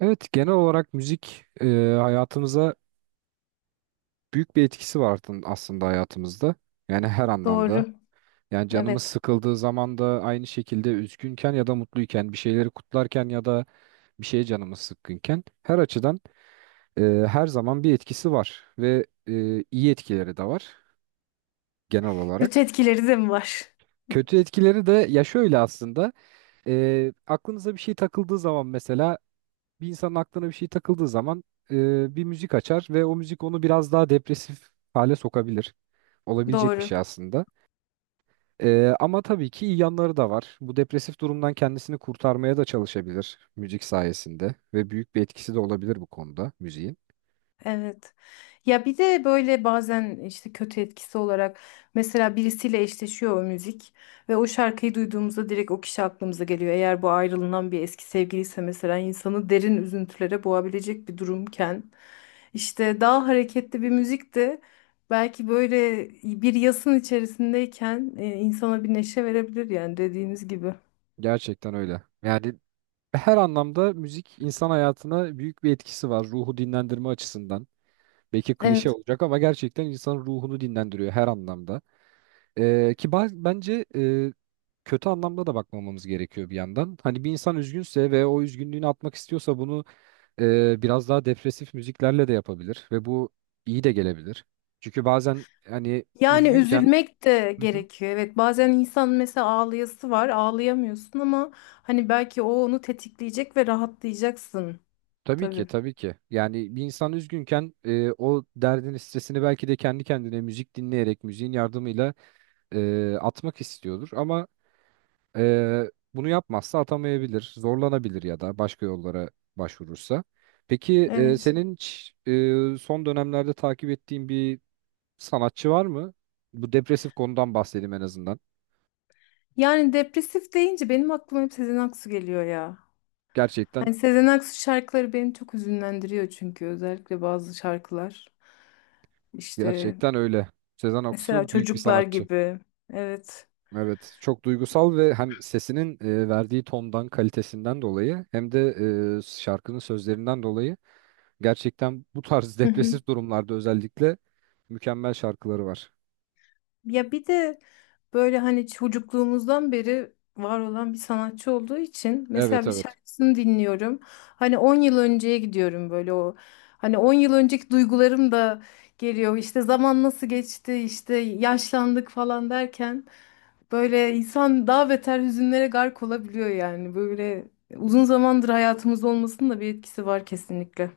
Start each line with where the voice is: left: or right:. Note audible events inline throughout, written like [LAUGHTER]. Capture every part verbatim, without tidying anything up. right: Evet, genel olarak müzik e, hayatımıza büyük bir etkisi var artın- aslında hayatımızda. Yani her anlamda.
left: Doğru.
right: Yani canımız
left: Evet.
right: sıkıldığı zaman da aynı şekilde üzgünken ya da mutluyken, bir şeyleri kutlarken ya da bir şeye canımız sıkkınken her açıdan e, her zaman bir etkisi var ve e, iyi etkileri de var genel
left: Kötü
right: olarak.
left: etkileri de mi var?
right: Kötü etkileri de ya şöyle aslında, e, aklınıza bir şey takıldığı zaman mesela bir insanın aklına bir şey takıldığı zaman e, bir müzik açar ve o müzik onu biraz daha depresif hale sokabilir. Olabilecek bir
left: Doğru.
right: şey aslında. E, ama tabii ki iyi yanları da var. Bu depresif durumdan kendisini kurtarmaya da çalışabilir müzik sayesinde ve büyük bir etkisi de olabilir bu konuda müziğin.
left: Evet. Ya bir de böyle bazen işte kötü etkisi olarak mesela birisiyle eşleşiyor o müzik ve o şarkıyı duyduğumuzda direkt o kişi aklımıza geliyor. Eğer bu ayrılınan bir eski sevgiliyse mesela insanı derin üzüntülere boğabilecek bir durumken işte daha hareketli bir müzik de belki böyle bir yasın içerisindeyken e, insana bir neşe verebilir yani dediğiniz gibi.
right: Gerçekten öyle. Yani her anlamda müzik insan hayatına büyük bir etkisi var ruhu dinlendirme açısından. Belki klişe
left: Evet.
right: olacak ama gerçekten insanın ruhunu dinlendiriyor her anlamda. Ee, ki baz- bence e, kötü anlamda da bakmamamız gerekiyor bir yandan. Hani bir insan üzgünse ve o üzgünlüğünü atmak istiyorsa bunu e, biraz daha depresif müziklerle de yapabilir ve bu iyi de gelebilir. Çünkü bazen hani
left: Yani
right: üzgünken.
left: üzülmek de
right: Hı hı.
left: gerekiyor. Evet, bazen insan mesela ağlayası var, ağlayamıyorsun ama hani belki o onu tetikleyecek ve rahatlayacaksın.
right: tabii ki
left: Tabii.
right: tabii ki yani bir insan üzgünken e, o derdini stresini belki de kendi kendine müzik dinleyerek müziğin yardımıyla e, atmak istiyordur ama. Ee, bunu yapmazsa atamayabilir, zorlanabilir ya da başka yollara başvurursa. Peki e,
left: Evet.
right: senin hiç, e, son dönemlerde takip ettiğin bir sanatçı var mı? Bu depresif konudan bahsedeyim en azından.
left: Yani depresif deyince benim aklıma hep Sezen Aksu geliyor ya.
right: Gerçekten
left: Hani Sezen Aksu şarkıları beni çok hüzünlendiriyor çünkü özellikle bazı şarkılar. İşte
right: gerçekten öyle. Sezen
left: mesela
right: Aksu büyük bir
left: çocuklar
right: sanatçı.
left: gibi. Evet.
right: Evet, çok duygusal ve hem sesinin e, verdiği tondan, kalitesinden dolayı hem de e, şarkının sözlerinden dolayı gerçekten bu tarz [LAUGHS]
left: Hı hı.
right: depresif durumlarda özellikle mükemmel şarkıları var.
left: Ya bir de böyle hani çocukluğumuzdan beri var olan bir sanatçı olduğu için
right: Evet,
left: mesela bir
right: evet.
left: şarkısını dinliyorum. Hani on yıl önceye gidiyorum, böyle o hani on yıl önceki duygularım da geliyor. İşte zaman nasıl geçti, işte yaşlandık falan derken böyle insan daha beter hüzünlere gark olabiliyor yani. Böyle uzun zamandır hayatımızda olmasının da bir etkisi var kesinlikle.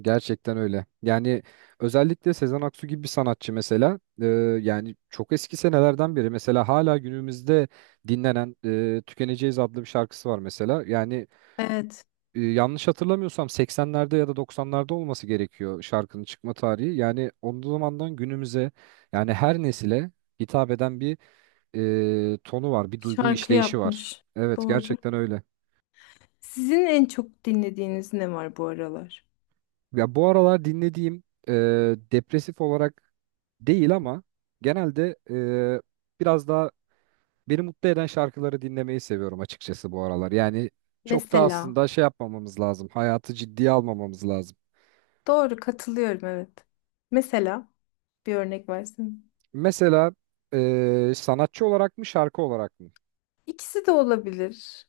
right: Gerçekten öyle. Yani özellikle Sezen Aksu gibi bir sanatçı mesela, e, yani çok eski senelerden beri mesela hala günümüzde dinlenen e, Tükeneceğiz adlı bir şarkısı var mesela. Yani
left: Evet,
right: e, yanlış hatırlamıyorsam seksenlerde ya da doksanlarda olması gerekiyor şarkının çıkma tarihi. Yani o zamandan günümüze yani her nesile hitap eden bir e, tonu var, bir duygu
left: şarkı
right: işleyişi var.
left: yapmış.
right: Evet,
left: Doğru.
right: gerçekten öyle.
left: Sizin en çok dinlediğiniz ne var bu aralar?
right: Ya bu aralar dinlediğim, e, depresif olarak değil ama genelde e, biraz daha beni mutlu eden şarkıları dinlemeyi seviyorum açıkçası bu aralar. Yani çok da
left: Mesela.
right: aslında şey yapmamamız lazım. Hayatı ciddiye almamamız lazım.
left: Doğru, katılıyorum, evet. Mesela bir örnek versin.
right: Mesela e, sanatçı olarak mı şarkı olarak mı?
left: İkisi de olabilir.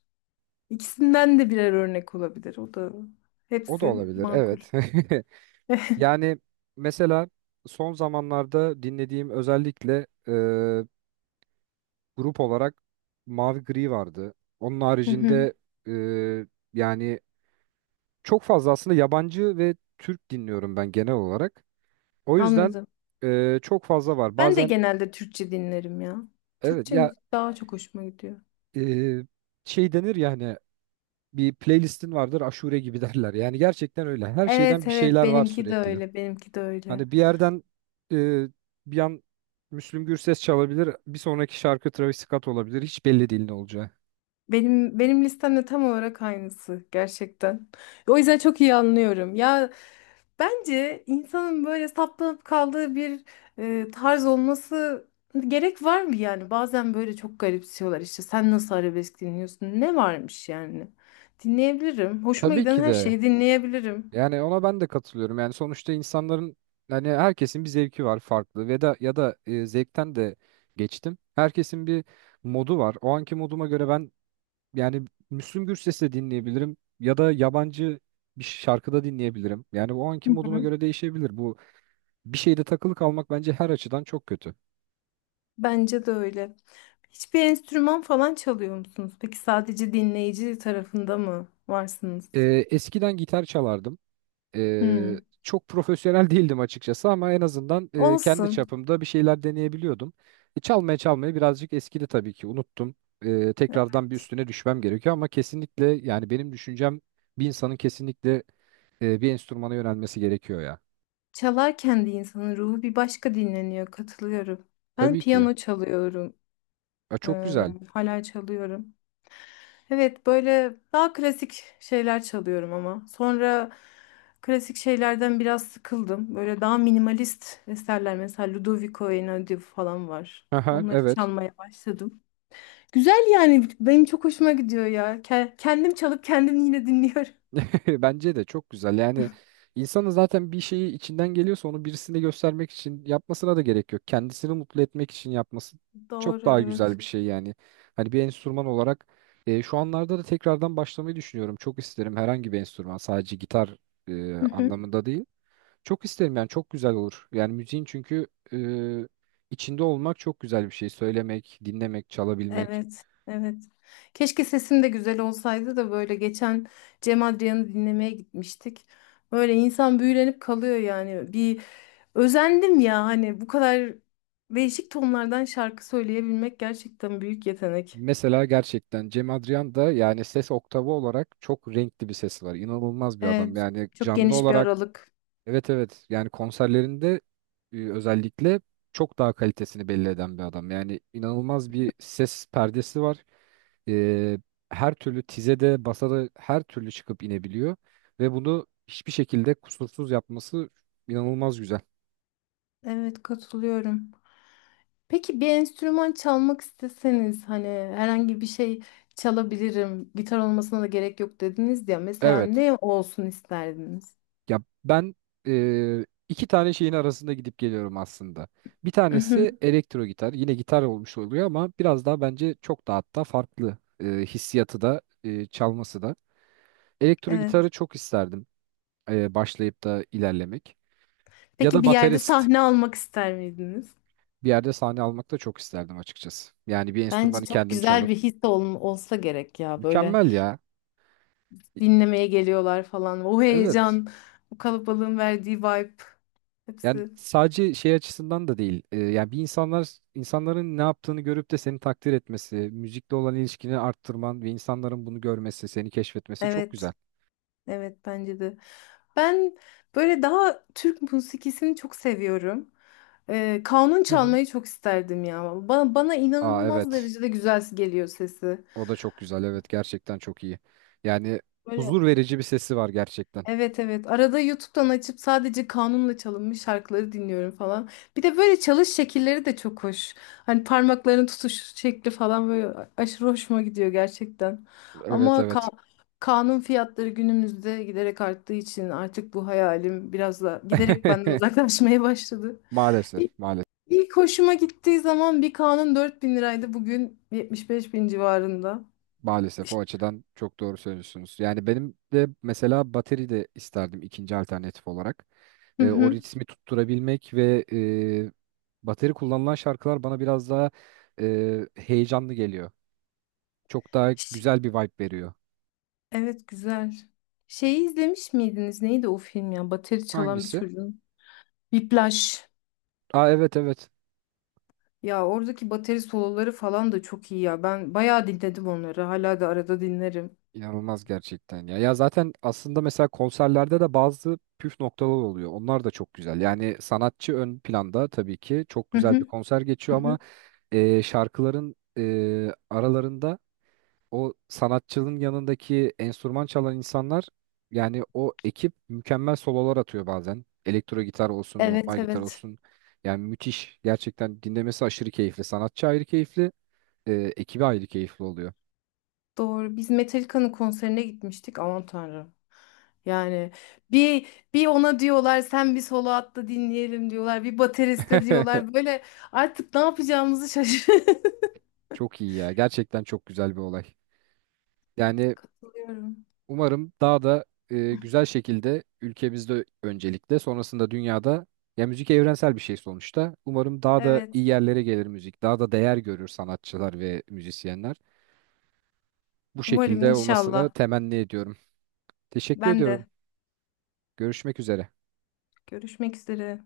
left: İkisinden de birer örnek olabilir. O da
right: O da
left: hepsi
right: olabilir.
left: makul.
right: Evet. [LAUGHS]
left: [LAUGHS]
right: Yani mesela son zamanlarda dinlediğim özellikle grup olarak mavi gri vardı. Onun
left: Hı hı,
right: haricinde e, yani çok fazla aslında yabancı ve Türk dinliyorum ben genel olarak. O yüzden
left: anladım.
right: e, çok fazla var.
left: Ben de
right: Bazen
left: genelde Türkçe dinlerim ya.
right: evet
left: Türkçe
right: ya,
left: müzik daha çok hoşuma gidiyor.
right: e, şey denir ya hani bir playlistin vardır aşure gibi [LAUGHS] derler. Yani gerçekten öyle. Her şeyden
left: Evet,
right: bir
left: evet,
right: şeyler var
left: benimki de
right: sürekli.
left: öyle, benimki de öyle.
right: Hani bir yerden, e, bir an Müslüm Gürses çalabilir. Bir sonraki şarkı Travis Scott olabilir. Hiç belli değil ne olacağı.
left: Benim benim listemde tam olarak aynısı gerçekten. O yüzden çok iyi anlıyorum. Ya, bence insanın böyle saplanıp kaldığı bir e, tarz olması gerek var mı yani? Bazen böyle çok garipsiyorlar, işte sen nasıl arabesk dinliyorsun? Ne varmış yani? Dinleyebilirim. Hoşuma
right: Tabii
left: giden
right: ki
left: her
right: de.
left: şeyi dinleyebilirim.
right: Yani ona ben de katılıyorum. Yani sonuçta insanların hani herkesin bir zevki var farklı ve da ya da e, zevkten de geçtim. Herkesin bir modu var. O anki moduma göre ben yani Müslüm Gürses de dinleyebilirim ya da yabancı bir şarkıda dinleyebilirim. Yani o anki
left: Hı
right: moduma
left: hı.
right: göre değişebilir. Bu bir şeyde takılı kalmak bence her açıdan çok kötü.
left: Bence de öyle. Hiçbir enstrüman falan çalıyor musunuz? Peki sadece dinleyici tarafında mı varsınız?
right: Ee, Eskiden gitar çalardım. Ee,
left: Hmm.
right: Çok profesyonel [LAUGHS] değildim açıkçası ama en azından e, kendi
left: Olsun.
right: çapımda bir şeyler deneyebiliyordum. E, çalmaya çalmaya birazcık eskidi tabii ki unuttum. Ee, tekrardan bir üstüne düşmem gerekiyor ama kesinlikle yani benim düşüncem bir insanın kesinlikle e, bir enstrümana yönelmesi gerekiyor ya.
left: Çalarken de insanın ruhu bir başka dinleniyor. Katılıyorum. Ben
right: Tabii ki.
left: piyano çalıyorum.
right: Ya çok
left: Ee,
right: güzel.
left: hala çalıyorum. Evet, böyle daha klasik şeyler çalıyorum ama. Sonra klasik şeylerden biraz sıkıldım. Böyle daha minimalist eserler, mesela Ludovico Einaudi falan var.
right: Aha,
left: Onları
right: evet.
left: çalmaya başladım. Güzel, yani benim çok hoşuma gidiyor ya. Ke- Kendim çalıp kendim yine dinliyorum.
right: [LAUGHS] Bence de çok güzel. Yani insanın zaten bir şeyi içinden geliyorsa onu birisine göstermek için yapmasına da gerek yok. Kendisini mutlu etmek için yapması
left: [LAUGHS]
right: çok
left: Doğru,
right: daha
left: evet.
right: güzel bir şey yani. Hani bir enstrüman olarak e, şu anlarda da tekrardan başlamayı düşünüyorum. Çok isterim herhangi bir enstrüman, sadece gitar e,
left: [LAUGHS]
right: anlamında değil. Çok isterim yani çok güzel olur. Yani müziğin çünkü e, içinde olmak çok güzel bir şey. Söylemek, dinlemek, çalabilmek.
left: Evet, evet. Keşke sesim de güzel olsaydı da böyle geçen Cem Adrian'ı dinlemeye gitmiştik. Böyle insan büyülenip kalıyor yani. Bir özendim ya, hani bu kadar değişik tonlardan şarkı söyleyebilmek gerçekten büyük yetenek.
right: Mesela gerçekten Cem Adrian da yani ses oktavı olarak çok renkli bir sesi var. İnanılmaz bir adam.
left: Evet,
right: Yani
left: çok
right: canlı
left: geniş bir
right: olarak
left: aralık.
right: evet, evet, yani konserlerinde e, özellikle çok daha kalitesini belli eden bir adam. Yani inanılmaz bir ses perdesi var. E, Her türlü tizede, basada her türlü çıkıp inebiliyor ve bunu hiçbir şekilde kusursuz yapması inanılmaz güzel.
left: Evet, katılıyorum. Peki bir enstrüman çalmak isteseniz, hani herhangi bir şey çalabilirim, gitar olmasına da gerek yok dediniz ya. Mesela
right: Evet.
left: ne olsun isterdiniz?
right: Ya ben eee, iki tane şeyin arasında gidip geliyorum aslında. Bir tanesi
left: [LAUGHS]
right: elektro gitar. Yine gitar olmuş oluyor ama biraz daha bence çok daha hatta farklı, eee, hissiyatı da, eee, çalması da. Elektro gitarı
left: Evet.
right: çok isterdim eee, başlayıp da ilerlemek. Ya
left: Peki
right: da
left: bir yerde
right: baterist
left: sahne almak ister miydiniz?
right: bir yerde sahne almak da çok isterdim açıkçası. Yani bir
left: Bence
right: enstrümanı
left: çok
right: kendim
left: güzel
right: çalıp.
left: bir his ol- olsa gerek ya. Böyle
right: Mükemmel ya.
left: dinlemeye geliyorlar falan. O
right: Evet.
left: heyecan, o kalabalığın verdiği vibe,
right: Yani
left: hepsi.
right: sadece şey açısından da değil. Ee, yani bir insanlar insanların ne yaptığını görüp de seni takdir etmesi, müzikle olan ilişkini arttırman ve insanların bunu görmesi, seni keşfetmesi çok güzel.
left: Evet, evet, bence de. Ben böyle daha Türk musikisini çok seviyorum. Ee, kanun
right: Hı hı.
left: çalmayı çok isterdim ya. Bana, bana
right: Aa,
left: inanılmaz
right: evet.
left: derecede güzel geliyor sesi.
right: O da çok güzel. Evet, gerçekten çok iyi. Yani
left: Böyle.
right: huzur verici bir sesi var gerçekten.
left: Evet, evet. Arada YouTube'dan açıp sadece kanunla çalınmış şarkıları dinliyorum falan. Bir de böyle çalış şekilleri de çok hoş. Hani parmakların tutuş şekli falan böyle aşırı hoşuma gidiyor gerçekten.
right: Evet,
left: Ama ka-
right: evet.
left: kanun fiyatları günümüzde giderek arttığı için artık bu hayalim biraz da giderek benden [LAUGHS]
right: [LAUGHS]
left: uzaklaşmaya başladı.
right: Maalesef,
left: İlk,
right: maalesef.
left: ilk hoşuma gittiği zaman bir kanun dört bin liraydı. Bugün yetmiş beş bin civarında.
right: Maalesef o
left: İşte.
right: açıdan çok doğru söylüyorsunuz. Yani benim de mesela bateri de isterdim ikinci alternatif olarak.
left: Hı
right: Ee, o
left: hı.
right: ritmi tutturabilmek ve e, bateri kullanılan şarkılar bana biraz daha e, heyecanlı geliyor. Çok daha
left: Ş-
right: güzel bir vibe veriyor.
left: Evet, güzel. Şeyi izlemiş miydiniz? Neydi o film ya? Bateri çalan bir
right: Hangisi?
left: çocuğun. Whiplash.
right: Aa, evet, evet.
left: Ya oradaki bateri soloları falan da çok iyi ya. Ben bayağı dinledim onları. Hala da arada dinlerim.
right: İnanılmaz gerçekten ya. Ya zaten aslında mesela konserlerde de bazı püf noktalar oluyor. Onlar da çok güzel. Yani sanatçı ön planda tabii ki çok
left: Hı
right: güzel bir
left: hı.
right: konser geçiyor
left: Hı
right: ama
left: hı.
right: e, şarkıların e, aralarında o sanatçının yanındaki enstrüman çalan insanlar yani o ekip mükemmel sololar atıyor bazen. Elektro gitar olsun,
left: Evet,
right: normal gitar
left: evet.
right: olsun. Yani müthiş. Gerçekten dinlemesi aşırı keyifli. Sanatçı ayrı keyifli, e, ekibi ayrı keyifli oluyor.
left: Doğru. Biz Metallica'nın konserine gitmiştik. Aman Tanrım. Yani bir bir ona diyorlar sen bir solo at da dinleyelim diyorlar. Bir bateriste
right: [LAUGHS]
left: diyorlar. Böyle artık ne yapacağımızı şaşırıyorum.
right: Çok iyi ya. Gerçekten çok güzel bir olay. Yani
left: [LAUGHS]
right: umarım daha da e, güzel şekilde ülkemizde öncelikle sonrasında dünyada, ya müzik evrensel bir şey sonuçta. Umarım daha da iyi
left: Evet.
right: yerlere gelir müzik. Daha da değer görür sanatçılar ve müzisyenler. Bu
left: Umarım
right: şekilde olmasını
left: inşallah.
right: temenni ediyorum. Teşekkür
left: Ben
right: ediyorum.
left: de.
right: Görüşmek üzere.
left: Görüşmek üzere.